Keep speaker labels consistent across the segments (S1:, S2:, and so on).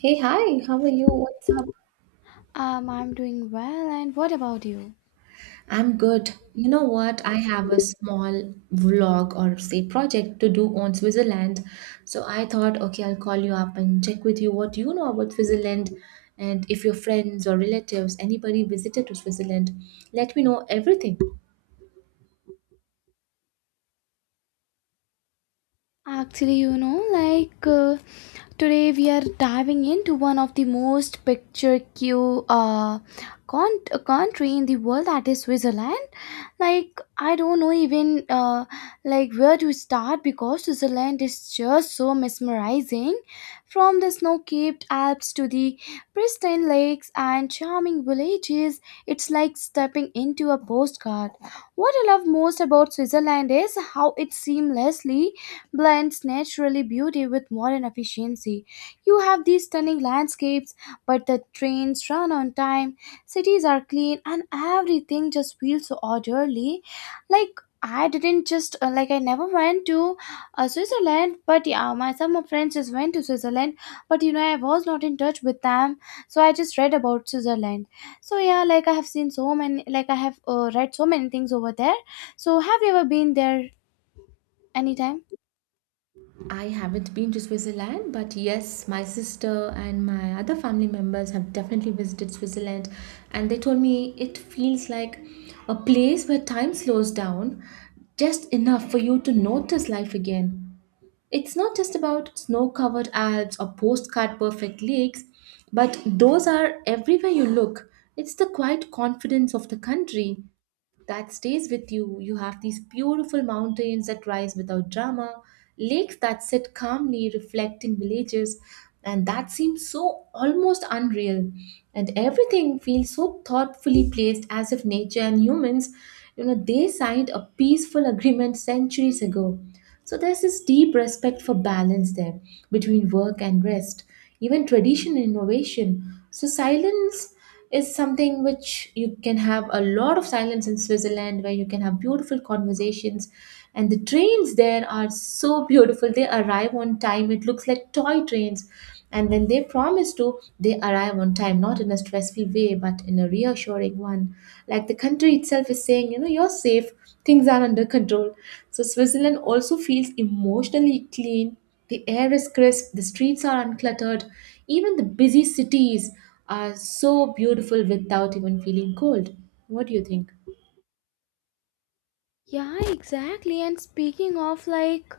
S1: Hey, hi, how are you? What's up?
S2: I'm doing well, and what about you?
S1: I'm good. You know what? I have a small vlog or say project to do on Switzerland. So I thought, okay, I'll call you up and check with you what you know about Switzerland and if your friends or relatives, anybody visited to Switzerland, let me know everything.
S2: Actually, you know, today we are diving into one of the most picturesque uh, country in the world, that is Switzerland. Like I don't know even, like where to start because Switzerland is just so mesmerizing. From the snow-capped Alps to the pristine lakes and charming villages, it's like stepping into a postcard. What I love most about Switzerland is how it seamlessly blends naturally beauty with modern efficiency. You have these stunning landscapes, but the trains run on time, cities are clean, and everything just feels so orderly. Like I didn't just like I never went to Switzerland, but yeah, my some of friends just went to Switzerland, but you know I was not in touch with them, so I just read about Switzerland. So yeah, like I have seen so many, like I have read so many things over there. So have you ever been there anytime?
S1: I haven't been to Switzerland, but yes, my sister and my other family members have definitely visited Switzerland, and they told me it feels like a place where time slows down just enough for you to notice life again. It's not just about snow covered Alps or postcard perfect lakes, but those are everywhere you look. It's the quiet confidence of the country that stays with you. You have these beautiful mountains that rise without drama, lakes that sit calmly reflecting villages, and that seems so almost unreal. And everything feels so thoughtfully placed as if nature and humans, you know, they signed a peaceful agreement centuries ago. So there's this deep respect for balance there between work and rest, even tradition and innovation. So silence is something which you can have a lot of silence in Switzerland where you can have beautiful conversations, and the trains there are so beautiful, they arrive on time, it looks like toy trains. And when they promise to, they arrive on time, not in a stressful way but in a reassuring one, like the country itself is saying, you know, you're safe, things are under control. So Switzerland also feels emotionally clean. The air is crisp, the streets are uncluttered, even the busy cities are so beautiful without even feeling cold. What do you think?
S2: Yeah, exactly. And speaking of like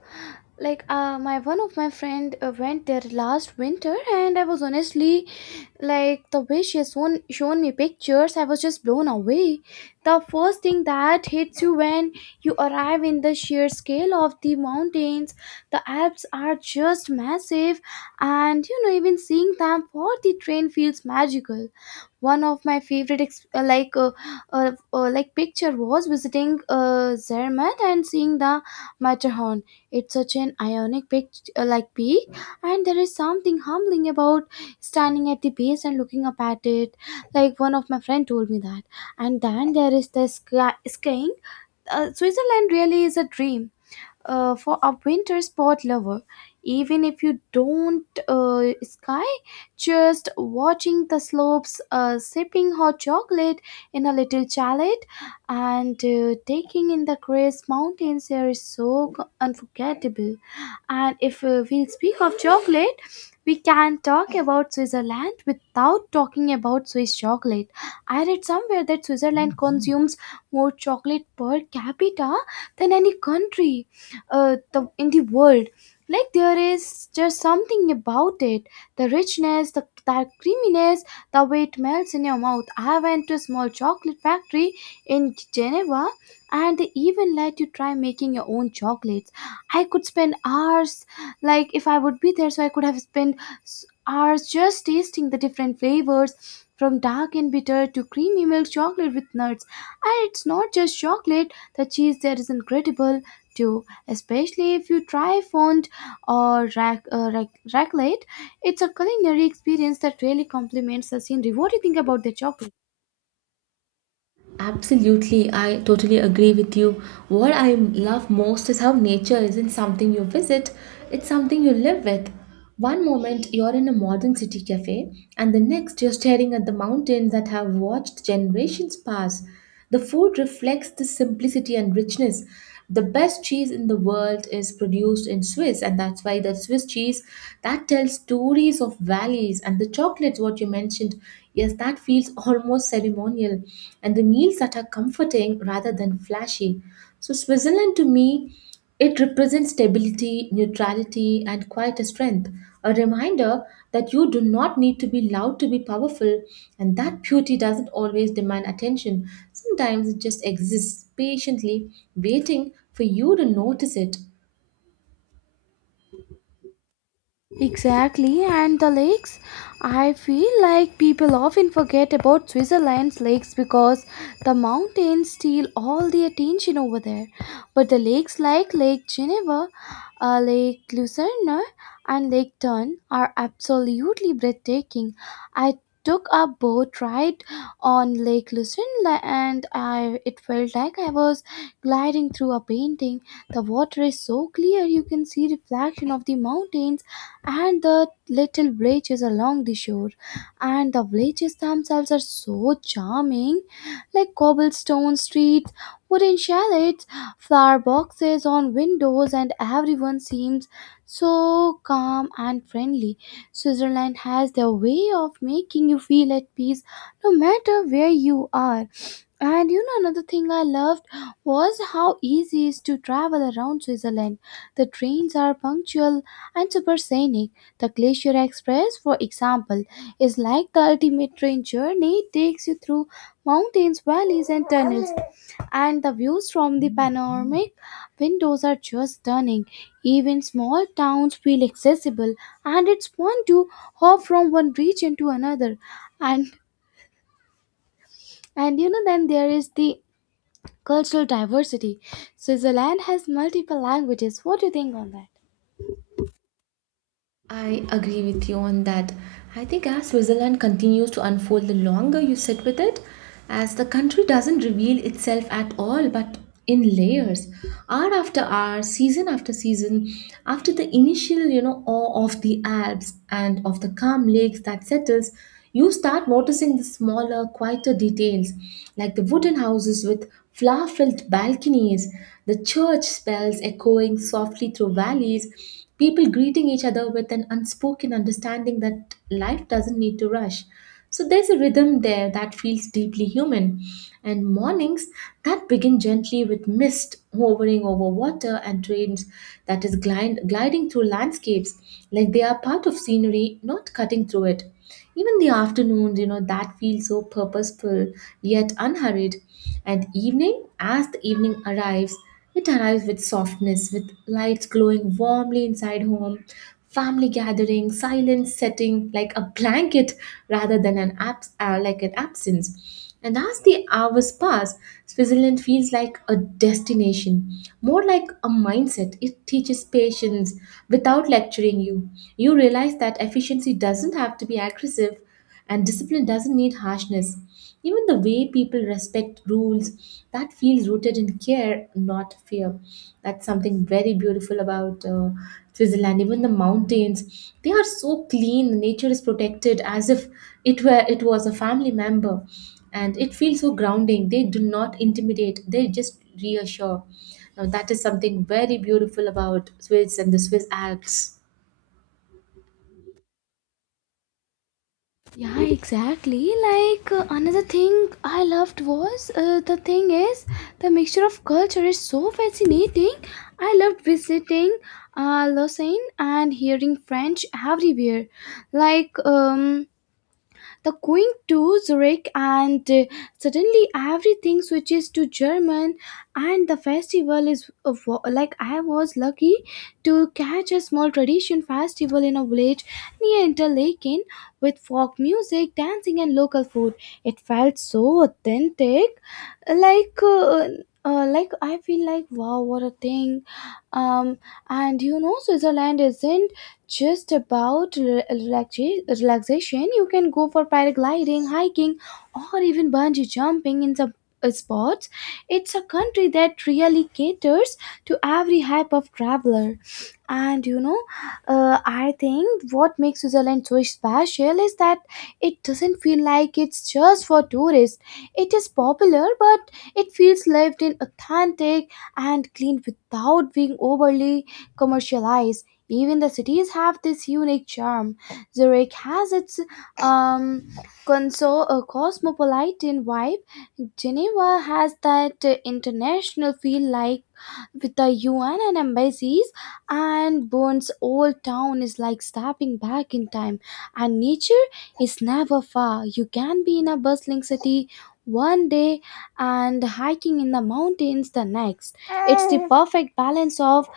S2: like uh my one of my friend went there last winter, and I was honestly like the way she has shown me pictures, I was just blown away. The first thing that hits you when you arrive in the sheer scale of the mountains, the Alps are just massive, and you know even seeing them for the train feels magical. One of my favorite like picture was visiting Zermatt and seeing the Matterhorn. It's such an ionic like peak, and there is something humbling about standing at the base and looking up at it. Like one of my friend told me that. And then there is the skiing. Switzerland really is a dream for a winter sport lover. Even if you don't sky, just watching the slopes, sipping hot chocolate in a little chalet, and taking in the crisp mountains air is so unforgettable. And if we speak of chocolate, we can talk about Switzerland without talking about Swiss chocolate. I read somewhere that Switzerland consumes more chocolate per capita than any country in the world. Like there is just something about it, the richness, the creaminess, the way it melts in your mouth. I went to a small chocolate factory in Geneva, and they even let you try making your own chocolates. I could spend hours, like if I would be there, so I could have spent hours just tasting the different flavors, from dark and bitter to creamy milk chocolate with nuts. And it's not just chocolate, the cheese there is incredible too, especially if you try fond or raclette. It's a culinary experience that really complements the scene. What do you think about the chocolate?
S1: Absolutely, I totally agree with you. What I love most is how nature isn't something you visit, it's something you live with. One moment you're in a modern city cafe, and the next you're staring at the mountains that have watched generations pass. The food reflects the simplicity and richness. The best cheese in the world is produced in Swiss, and that's why the Swiss cheese that tells stories of valleys and the chocolates, what you mentioned, yes, that feels almost ceremonial, and the meals that are comforting rather than flashy. So Switzerland to me, it represents stability, neutrality, and quite a strength, a reminder that you do not need to be loud to be powerful, and that beauty doesn't always demand attention. Sometimes it just exists patiently, waiting for you to notice it.
S2: Exactly, and the lakes. I feel like people often forget about Switzerland's lakes because the mountains steal all the attention over there. But the lakes like Lake Geneva, Lake Lucerne, and Lake Thun are absolutely breathtaking. I took a boat ride on Lake Lucerne, and I, it felt like I was gliding through a painting. The water is so clear you can see reflection of the mountains and the little villages along the shore. And the villages themselves are so charming, like cobblestone streets, wooden chalets, flower boxes on windows, and everyone seems so calm and friendly. Switzerland has their way of making you feel at peace no matter where you are. And you know, another thing I loved was how easy it is to travel around Switzerland. The trains are punctual and super scenic. The Glacier Express, for example, is like the ultimate train journey. It takes you through mountains, valleys, and tunnels. And the views from the panoramic windows are just stunning. Even small towns feel accessible, and it's fun to hop from one region to another. And and you know, then there is the cultural diversity. Switzerland has multiple languages. What do you think on that?
S1: I agree with you on that. I think as Switzerland continues to unfold, the longer you sit with it, as the country doesn't reveal itself at all, but in layers, hour after hour, season after season, after the initial, you know, awe of the Alps and of the calm lakes that settles, you start noticing the smaller, quieter details, like the wooden houses with flower filled balconies, the church bells echoing softly through valleys, people greeting each other with an unspoken understanding that life doesn't need to rush. So there's a rhythm there that feels deeply human. And mornings that begin gently with mist hovering over water and trains that is glide, gliding through landscapes like they are part of scenery, not cutting through it. Even the afternoons, you know, that feel so purposeful yet unhurried. And evening, as the evening arrives, it arrives with softness, with lights glowing warmly inside home, family gathering, silence setting like a blanket rather than an absence. And as the hours pass, Switzerland feels like a destination, more like a mindset. It teaches patience without lecturing you. You realize that efficiency doesn't have to be aggressive and discipline doesn't need harshness. Even the way people respect rules, that feels rooted in care, not fear. That's something very beautiful about Switzerland. Even the mountains, they are so clean. Nature is protected as if it were it was a family member, and it feels so grounding. They do not intimidate, they just reassure. Now that is something very beautiful about Swiss and the Swiss Alps.
S2: Yeah, exactly. Like another thing I loved was the thing is the mixture of culture is so fascinating. I loved visiting Lausanne and hearing French everywhere. Like the Queen to Zurich, and suddenly everything switches to German. And the festival is a like I was lucky to catch a small tradition festival in a village near Interlaken with folk music, dancing, and local food. It felt so authentic, like. Like I feel like wow, what a thing! Um, and you know, Switzerland isn't just about relaxation. You can go for paragliding, hiking, or even bungee jumping in some spots. It's a country that really caters to every type of traveler. And you know, I think what makes Switzerland so special is that it doesn't feel like it's just for tourists. It is popular, but it feels lived in, authentic, and clean without being overly commercialized. Even the cities have this unique charm. Zurich has its um, cosmopolitan vibe. Geneva has that international feel, like with the UN and embassies, and Bern's old town is like stepping back in time. And nature is never far. You can be in a bustling city one day and hiking in the mountains the next. It's the perfect balance of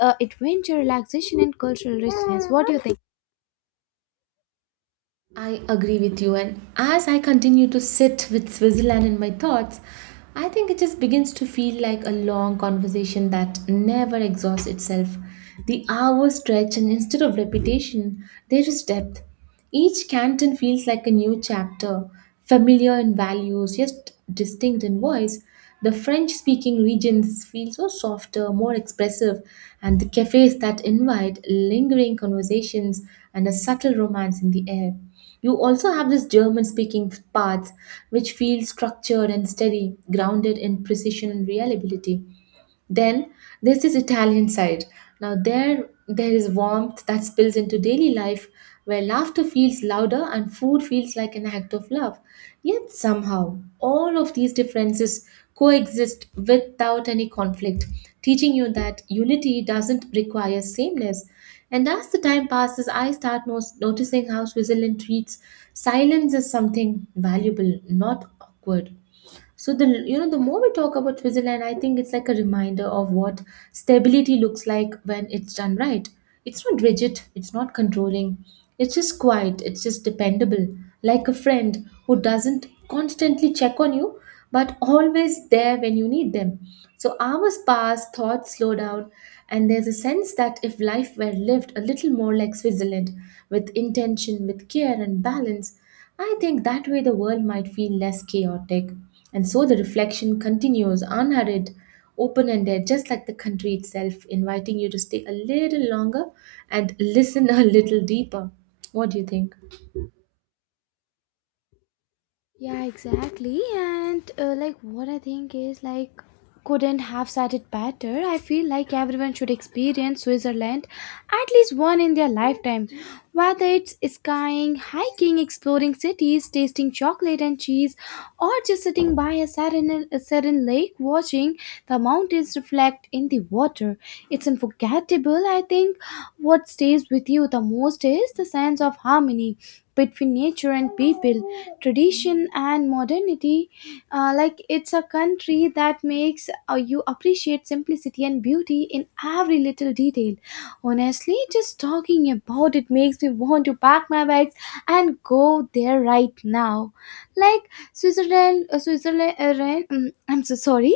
S2: adventure, relaxation, and cultural richness. What do you think?
S1: I agree with you, and as I continue to sit with Switzerland in my thoughts, I think it just begins to feel like a long conversation that never exhausts itself. The hours stretch, and instead of repetition, there is depth. Each canton feels like a new chapter, familiar in values, yet distinct in voice. The French speaking regions feel so softer, more expressive, and the cafes that invite lingering conversations and a subtle romance in the air. You also have this German speaking parts which feel structured and steady, grounded in precision and reliability. Then there's this Italian side. Now there is warmth that spills into daily life where laughter feels louder and food feels like an act of love. Yet somehow all of these differences coexist without any conflict, teaching you that unity doesn't require sameness. And as the time passes, I start noticing how Switzerland treats silence as something valuable, not awkward. So the you know the more we talk about Switzerland, I think it's like a reminder of what stability looks like when it's done right. It's not rigid, it's not controlling, it's just quiet, it's just dependable, like a friend who doesn't constantly check on you, but always there when you need them. So hours pass, thoughts slow down, and there's a sense that if life were lived a little more like Switzerland, with intention, with care and balance, I think that way the world might feel less chaotic. And so the reflection continues unhurried, open ended, just like the country itself, inviting you to stay a little longer and listen a little deeper. What do you think?
S2: Yeah, exactly. And like what I think is like couldn't have said it better. I feel like everyone should experience Switzerland at least one in their lifetime. Whether it's skiing, hiking, exploring cities, tasting chocolate and cheese, or just sitting by a serene lake watching the mountains reflect in the water. It's unforgettable, I think. What stays with you the most is the sense of harmony between nature and people, tradition and modernity. Like it's a country that makes you appreciate simplicity and beauty in every little detail. Honestly, just talking about it makes me want to pack my bags and go there right now. Like I'm so sorry.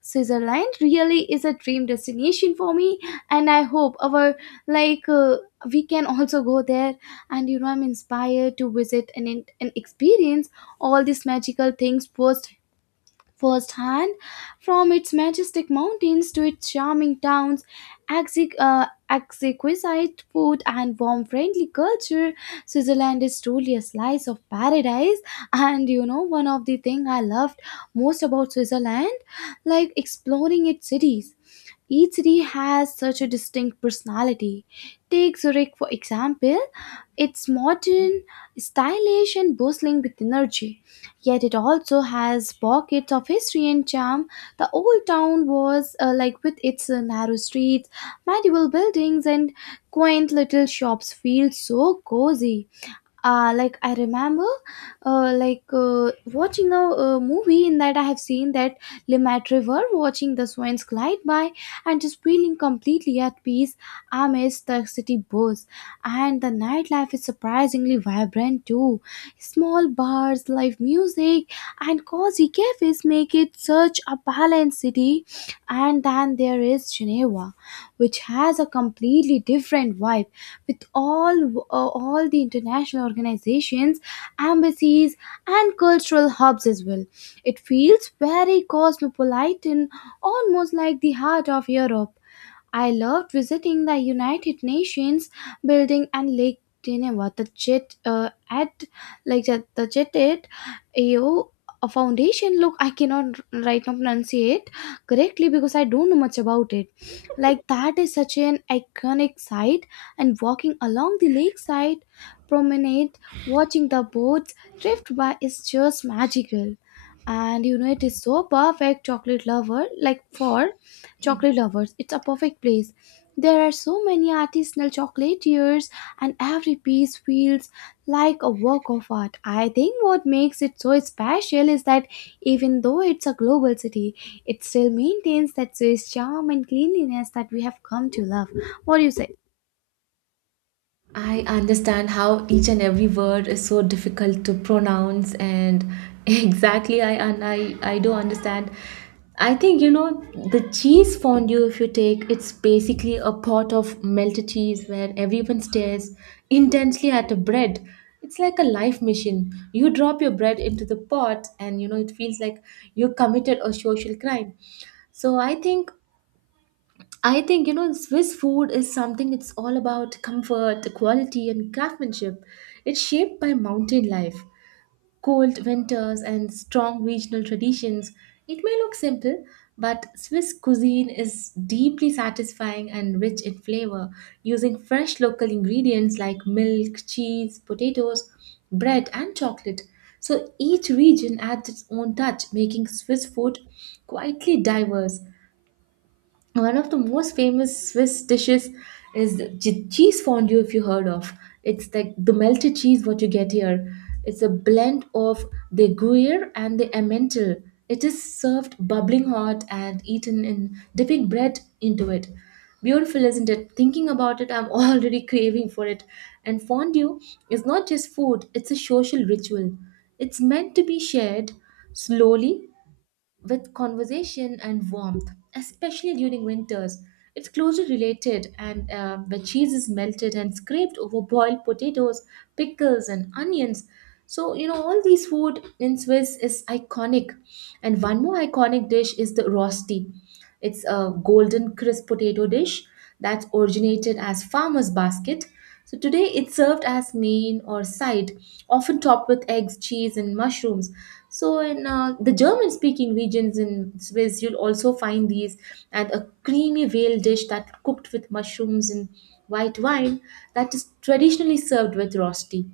S2: Switzerland really is a dream destination for me, and I hope our like uh, we can also go there. And you know, I'm inspired to visit and experience all these magical things firsthand, from its majestic mountains to its charming towns, exquisite food, and warm, friendly culture. Switzerland is truly a slice of paradise. And you know, one of the thing I loved most about Switzerland, like exploring its cities. Each city has such a distinct personality. Take Zurich, for example. It's modern, stylish, and bustling with energy. Yet it also has pockets of history and charm. The old town was like with its narrow streets, medieval buildings, and quaint little shops, feels so cozy. Like I remember, like Watching a movie in that, I have seen that Limat River, watching the swans glide by, and just feeling completely at peace amidst the city buzz. And the nightlife is surprisingly vibrant too. Small bars, live music, and cozy cafes make it such a balanced city. And then there is Geneva, which has a completely different vibe, with all the international organizations, embassies, and cultural hubs as well. It feels very cosmopolitan, almost like the heart of Europe. I loved visiting the United Nations building and Lake Geneva. The jet at like the Jeted AO foundation. Look, I cannot right now pronunciate correctly because I don't know much about it. Like that is such an iconic site, and walking along the lakeside promenade, watching the boats drift by is just magical. And you know, it is so perfect chocolate lover, like for chocolate lovers. It's a perfect place. There are so many artisanal chocolatiers, and every piece feels like a work of art. I think what makes it so special is that even though it's a global city, it still maintains that Swiss charm and cleanliness that we have come to love. What do you say?
S1: I understand how each and every word is so difficult to pronounce, and exactly I do understand. I think, you know, the cheese fondue, if you take, it's basically a pot of melted cheese where everyone stares intensely at a bread. It's like a life mission. You drop your bread into the pot, and you know it feels like you committed a social crime. So I think you know, Swiss food is something, it's all about comfort, quality and craftsmanship. It's shaped by mountain life, cold winters and strong regional traditions. It may look simple, but Swiss cuisine is deeply satisfying and rich in flavor, using fresh local ingredients like milk, cheese, potatoes, bread and chocolate. So each region adds its own touch, making Swiss food quietly diverse. One of the most famous Swiss dishes is the cheese fondue, if you heard of. It's like the melted cheese what you get here. It's a blend of the Gruyere and the Emmental. It is served bubbling hot and eaten in dipping bread into it. Beautiful, isn't it? Thinking about it, I'm already craving for it. And fondue is not just food, it's a social ritual. It's meant to be shared slowly with conversation and warmth, especially during winters. It's closely related, and the cheese is melted and scraped over boiled potatoes, pickles, and onions. So, you know, all these food in Swiss is iconic. And one more iconic dish is the rosti. It's a golden crisp potato dish that originated as farmer's basket. So today it's served as main or side, often topped with eggs, cheese, and mushrooms. So in the German-speaking regions in Swiss, you'll also find these and a creamy veal dish that cooked with mushrooms and white wine that is traditionally served with rosti.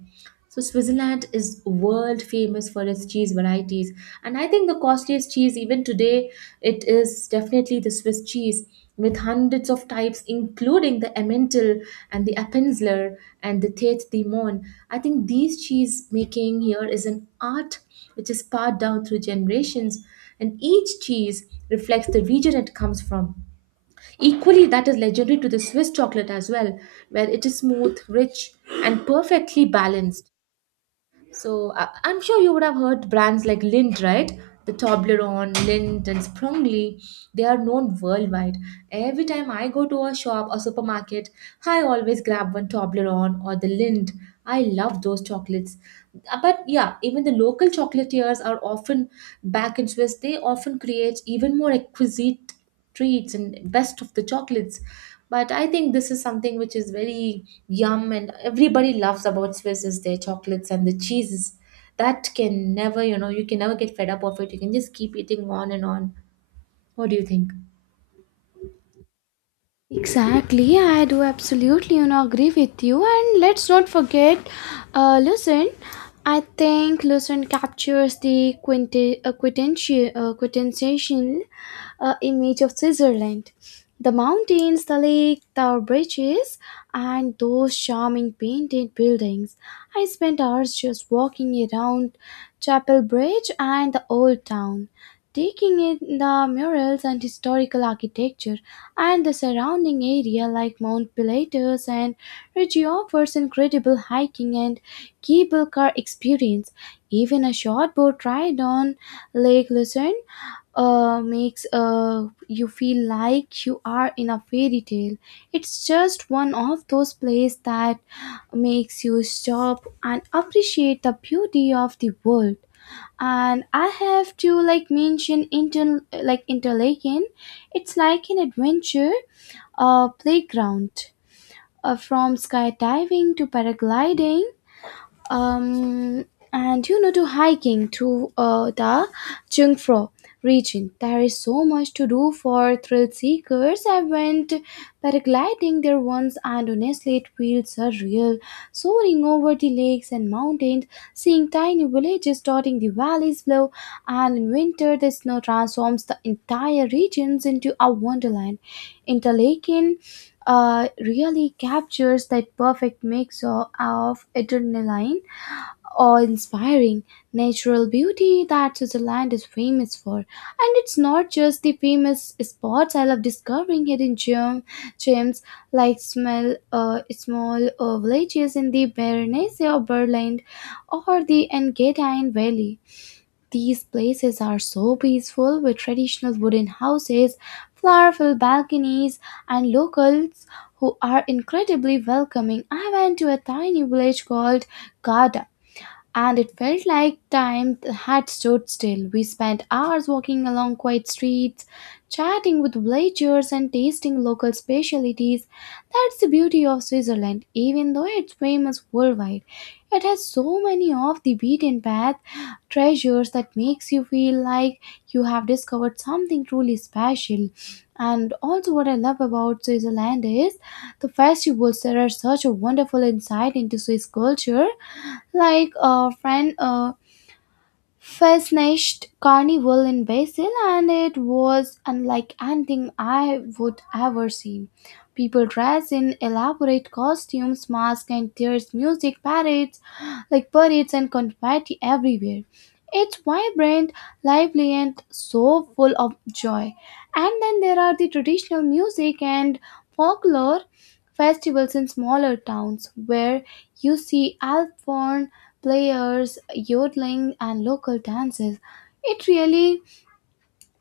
S1: So Switzerland is world famous for its cheese varieties, and I think the costliest cheese even today, it is definitely the Swiss cheese with hundreds of types including the Emmental and the Appenzeller and the Tête Dimonne. I think these cheese making here is an art which is passed down through generations, and each cheese reflects the region it comes from. Equally, that is legendary to the Swiss chocolate as well, where it is smooth, rich, and perfectly balanced. So I'm sure you would have heard brands like Lindt, right? The Toblerone, Lindt, and Sprungly. They are known worldwide. Every time I go to a shop or supermarket, I always grab one Toblerone or the Lindt. I love those chocolates. But yeah, even the local chocolatiers are often back in Swiss. They often create even more exquisite treats and best of the chocolates. But I think this is something which is very yum, and everybody loves about Swiss is their chocolates and the cheeses that can never, you know, you can never get fed up of it, you can just keep eating on and on. What do you think?
S2: Exactly, I do absolutely, you know, agree with you. And let's not forget, Lucent. I think Lucent captures the quintessential, image of Switzerland. The mountains, the lake, the bridges, and those charming painted buildings. I spent hours just walking around Chapel Bridge and the old town, taking in the murals and historical architecture. And the surrounding area like Mount Pilatus and Ridge offers incredible hiking and cable car experience. Even a short boat ride on Lake Lucerne makes you feel like you are in a fairy tale. It's just one of those places that makes you stop and appreciate the beauty of the world. And I have to like mention Interlaken. It's like an adventure playground, from skydiving to paragliding, um, and you know, to hiking to the Jungfrau region. There is so much to do for thrill seekers. I went paragliding there once, and honestly, it feels surreal. Soaring over the lakes and mountains, seeing tiny villages dotting the valleys below, and in winter, the snow transforms the entire regions into a wonderland. Interlaken really captures that perfect mix of adrenaline, awe-inspiring natural beauty that Switzerland is famous for. And it's not just the famous spots. I love discovering gems like small villages in the Berenice or Berland or the Engadine Valley. These places are so peaceful with traditional wooden houses, flowerful balconies, and locals who are incredibly welcoming. I went to a tiny village called Garda, and it felt like time had stood still. We spent hours walking along quiet streets, chatting with villagers, and tasting local specialties. That's the beauty of Switzerland, even though it's famous worldwide. It has so many off the beaten path treasures that makes you feel like you have discovered something truly special. And also what I love about Switzerland is the festivals that are such a wonderful insight into Swiss culture. Like a friend, Fascist carnival in Basel, and it was unlike anything I would ever seen. People dressed in elaborate costumes, masks, and there's music parades, like parades and confetti everywhere. It's vibrant, lively, and so full of joy. And then there are the traditional music and folklore festivals in smaller towns where you see elf players, yodeling, and local dances. It really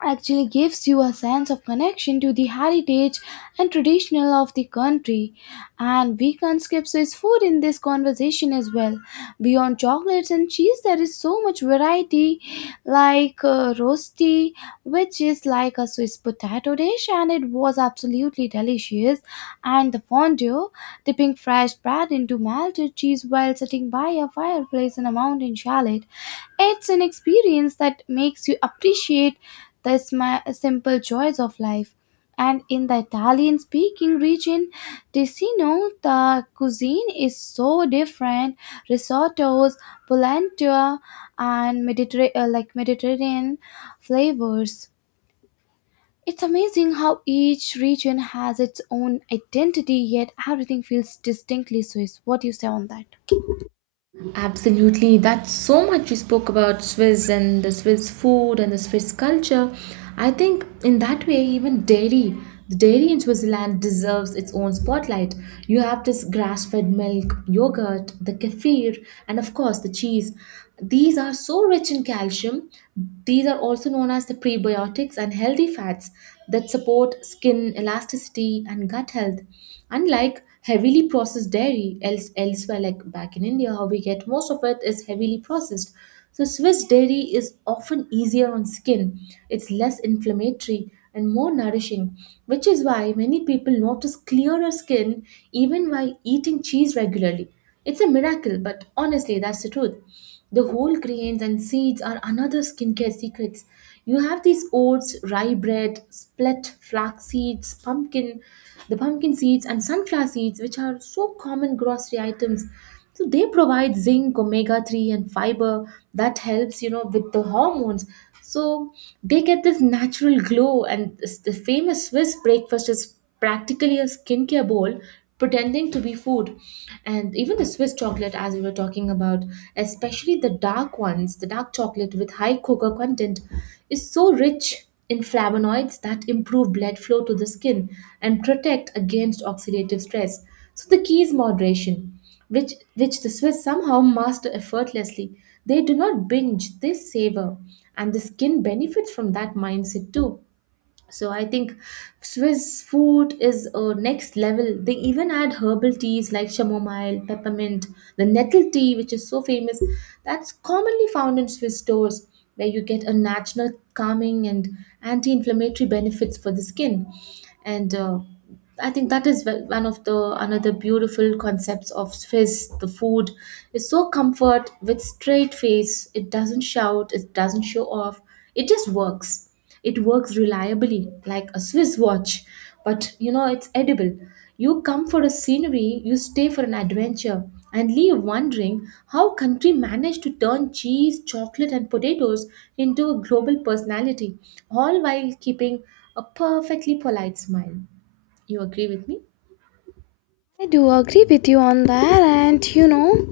S2: actually gives you a sense of connection to the heritage and traditional of the country. And we can not skip Swiss food in this conversation as well. Beyond chocolates and cheese, there is so much variety, like rosti, which is like a Swiss potato dish, and it was absolutely delicious. And the fondue, dipping fresh bread into melted cheese while sitting by a fireplace in a mountain chalet, it's an experience that makes you appreciate the simple joys of life. And in the Italian speaking region, Ticino, the cuisine is so different. Risottos, polenta, and like Mediterranean flavors. It's amazing how each region has its own identity, yet everything feels distinctly Swiss. What do you say on that?
S1: Absolutely. That's so much you spoke about Swiss and the Swiss food and the Swiss culture. I think in that way, even dairy, the dairy in Switzerland deserves its own spotlight. You have this grass fed milk, yogurt, the kefir, and of course the cheese. These are so rich in calcium. These are also known as the prebiotics and healthy fats that support skin elasticity and gut health. Unlike heavily processed dairy elsewhere, like back in India, how we get most of it is heavily processed. So Swiss dairy is often easier on skin. It's less inflammatory and more nourishing, which is why many people notice clearer skin even while eating cheese regularly. It's a miracle, but honestly, that's the truth. The whole grains and seeds are another skincare secrets. You have these oats, rye bread, split flax seeds, pumpkin, the pumpkin seeds, and sunflower seeds, which are so common grocery items. So they provide zinc, omega three, and fiber that helps with the hormones. So they get this natural glow, and the famous Swiss breakfast is practically a skincare bowl pretending to be food. And even the Swiss chocolate, as we were talking about, especially the dark ones, the dark chocolate with high cocoa content, is so rich in flavonoids that improve blood flow to the skin and protect against oxidative stress. So the key is moderation, which the Swiss somehow master effortlessly. They do not binge, they savor, and the skin benefits from that mindset too. So I think Swiss food is a next level. They even add herbal teas like chamomile, peppermint, the nettle tea, which is so famous. That's commonly found in Swiss stores, where you get a natural calming and anti-inflammatory benefits for the skin. And I think that is one of the another beautiful concepts of Swiss. The food is so comfort with straight face. It doesn't shout, it doesn't show off, it just works. It works reliably like a Swiss watch, but you know, it's edible. You come for a scenery, you stay for an adventure, and leave wondering how country managed to turn cheese, chocolate and potatoes into a global personality, all while keeping a perfectly polite smile. You agree with me?
S2: I do agree with you on that, and you know,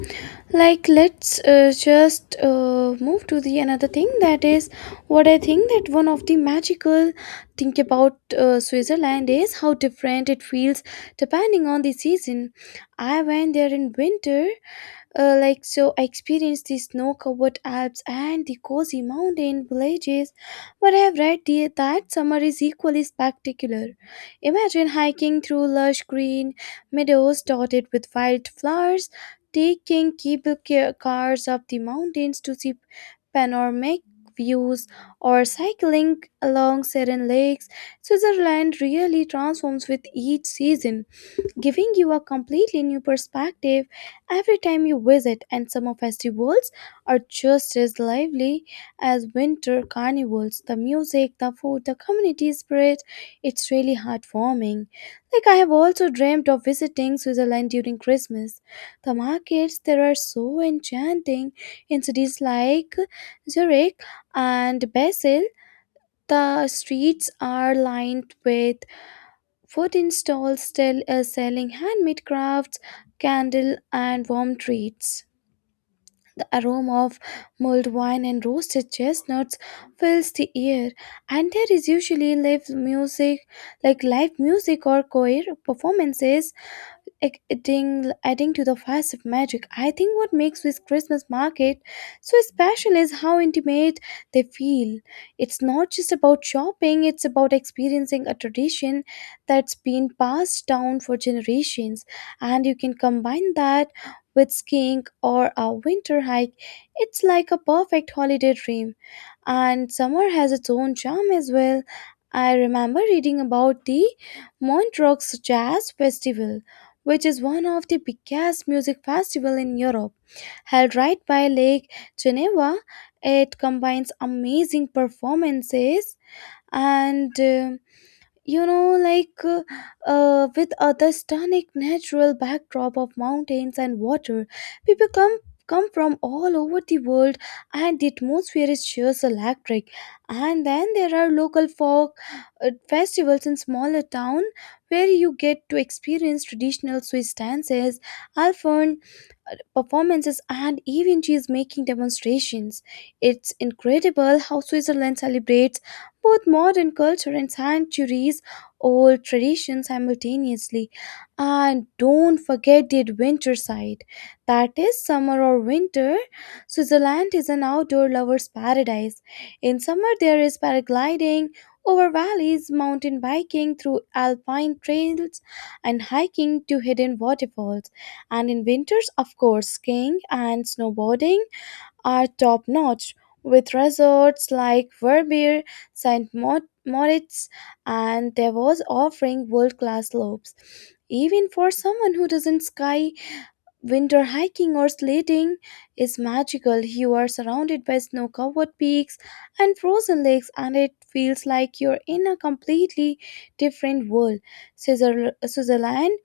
S2: like let's just move to the another thing that is what I think that one of the magical thing about Switzerland is how different it feels depending on the season. I went there in winter, so I experienced the snow-covered Alps and the cozy mountain villages, but I have read that summer is equally spectacular. Imagine hiking through lush green meadows dotted with wildflowers, taking cars up the mountains to see panoramic views or cycling along serene lakes. Switzerland really transforms with each season, giving you a completely new perspective every time you visit, and summer festivals are just as lively as winter carnivals. The music, the food, the community spirit, it's really heartwarming. Like, I have also dreamt of visiting Switzerland during Christmas. The markets there are so enchanting in cities like Zurich and Basel. The streets are lined with food stalls still is selling handmade crafts, candle, and warm treats. The aroma of mulled wine and roasted chestnuts fills the air, and there is usually live music or choir performances adding to the vast of magic. I think what makes this Christmas market so special is how intimate they feel. It's not just about shopping, it's about experiencing a tradition that's been passed down for generations. And you can combine that with skiing or a winter hike. It's like a perfect holiday dream. And summer has its own charm as well. I remember reading about the Montreux Jazz Festival, which is one of the biggest music festivals in Europe. Held right by Lake Geneva, it combines amazing performances and, you know like uh, with other stunning natural backdrop of mountains and water. People come from all over the world, and the atmosphere is just electric. And then there are local folk festivals in smaller town where you get to experience traditional Swiss dances, alphorn performances, and even she is making demonstrations. It's incredible how Switzerland celebrates both modern culture and centuries old traditions simultaneously. And don't forget the adventure side. That is summer or winter. Switzerland is an outdoor lover's paradise. In summer, there is paragliding over valleys, mountain biking through alpine trails, and hiking to hidden waterfalls. And in winters, of course, skiing and snowboarding are top notch with resorts like Verbier, St. Moritz, and Davos offering world class slopes. Even for someone who doesn't ski, winter hiking or sledding is magical. You are surrounded by snow covered peaks and frozen lakes, and it feels like you're in a completely different world. Switzerland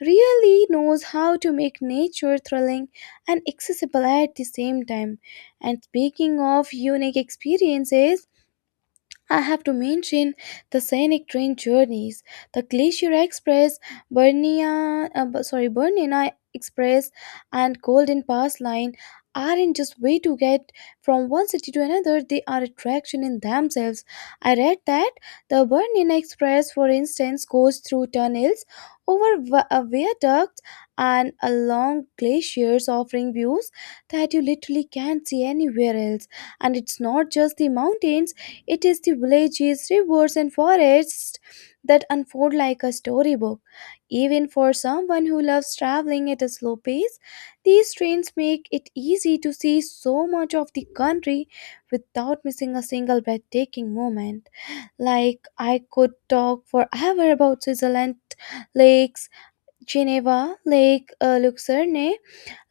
S2: really knows how to make nature thrilling and accessible at the same time. And speaking of unique experiences, I have to mention the scenic train journeys, the Glacier Express, Bernina Express, and Golden Pass Line aren't just way to get from one city to another. They are attraction in themselves. I read that the Bernina Express, for instance, goes through tunnels, over viaducts, and along glaciers, offering views that you literally can't see anywhere else. And it's not just the mountains, it is the villages, rivers, and forests that unfold like a storybook. Even for someone who loves traveling at a slow pace, these trains make it easy to see so much of the country without missing a single breathtaking moment. Like, I could talk forever about Switzerland lakes, Geneva, Lake Lucerne,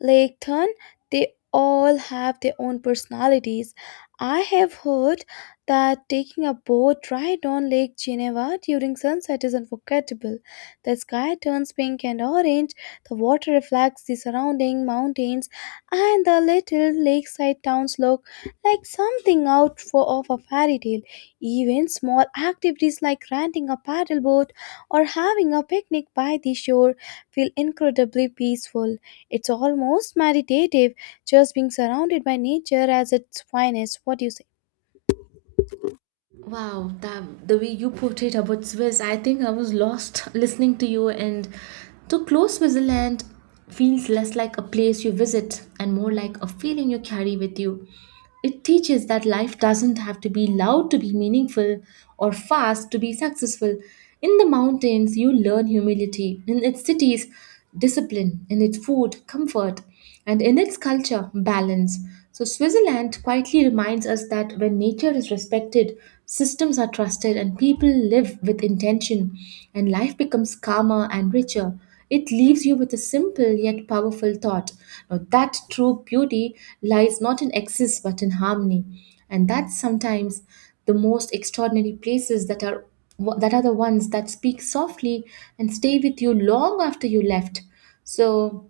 S2: Laketon, they all have their own personalities. I have heard that taking a boat ride on Lake Geneva during sunset is unforgettable. The sky turns pink and orange, the water reflects the surrounding mountains, and the little lakeside towns look like something of a fairy tale. Even small activities like renting a paddleboat or having a picnic by the shore feel incredibly peaceful. It's almost meditative, just being surrounded by nature as its finest. What do you say?
S1: Wow, that, the way you portrayed about Swiss, I think I was lost listening to you. And to close, Switzerland feels less like a place you visit and more like a feeling you carry with you. It teaches that life doesn't have to be loud to be meaningful or fast to be successful. In the mountains, you learn humility. In its cities, discipline, in its food, comfort, and in its culture, balance. So, Switzerland quietly reminds us that when nature is respected, systems are trusted, and people live with intention, and life becomes calmer and richer. It leaves you with a simple yet powerful thought. Now, that true beauty lies not in excess but in harmony. And that's sometimes the most extraordinary places that are that are the ones that speak softly and stay with you long after you left. So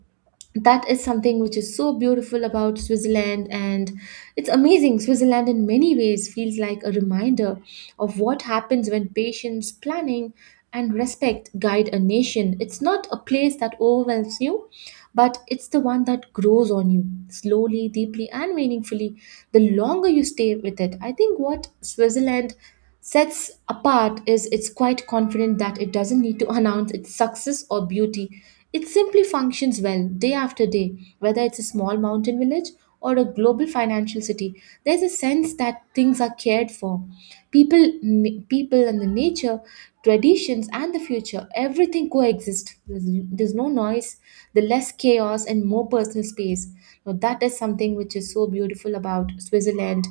S1: that is something which is so beautiful about Switzerland, and it's amazing. Switzerland in many ways feels like a reminder of what happens when patience, planning and respect guide a nation. It's not a place that overwhelms you, but it's the one that grows on you slowly, deeply and meaningfully the longer you stay with it. I think what Switzerland sets apart is it's quite confident that it doesn't need to announce its success or beauty. It simply functions well day after day, whether it's a small mountain village or a global financial city. There's a sense that things are cared for. People and the nature, traditions and the future, everything coexist. There's no noise, the less chaos and more personal space. Now that is something which is so beautiful about Switzerland.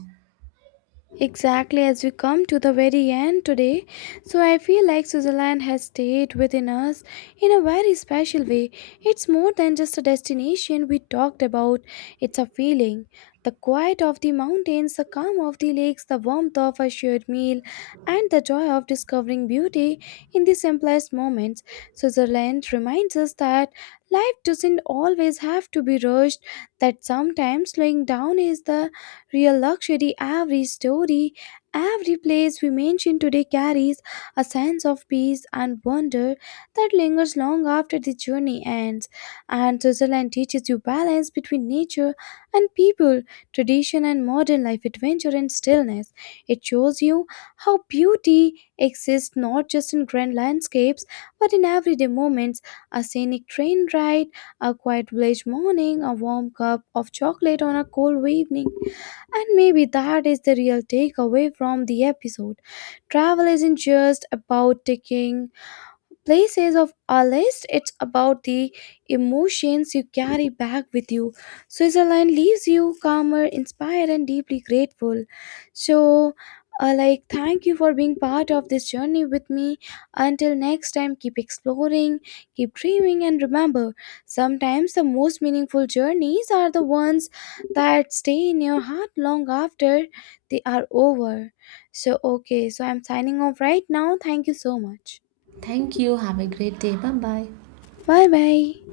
S2: Exactly, as we come to the very end today, so I feel like Switzerland has stayed within us in a very special way. It's more than just a destination we talked about, it's a feeling. The quiet of the mountains, the calm of the lakes, the warmth of a shared meal, and the joy of discovering beauty in the simplest moments. Switzerland reminds us that life doesn't always have to be rushed, that sometimes slowing down is the real luxury. Every story, every place we mention today carries a sense of peace and wonder that lingers long after the journey ends. And Switzerland teaches you balance between nature and people, tradition and modern life, adventure and stillness. It shows you how beauty exists not just in grand landscapes but in everyday moments, a scenic train ride, a quiet village morning, a warm cup of chocolate on a cold evening. And maybe that is the real takeaway from the episode. Travel isn't just about taking places of our list, it's about the emotions you carry back with you. Switzerland leaves you calmer, inspired, and deeply grateful. So thank you for being part of this journey with me. Until next time, keep exploring, keep dreaming, and remember, sometimes the most meaningful journeys are the ones that stay in your heart long after they are over. So okay, so I'm signing off right now. Thank you so much.
S1: Thank you. Have a great day. Bye bye.
S2: Bye bye.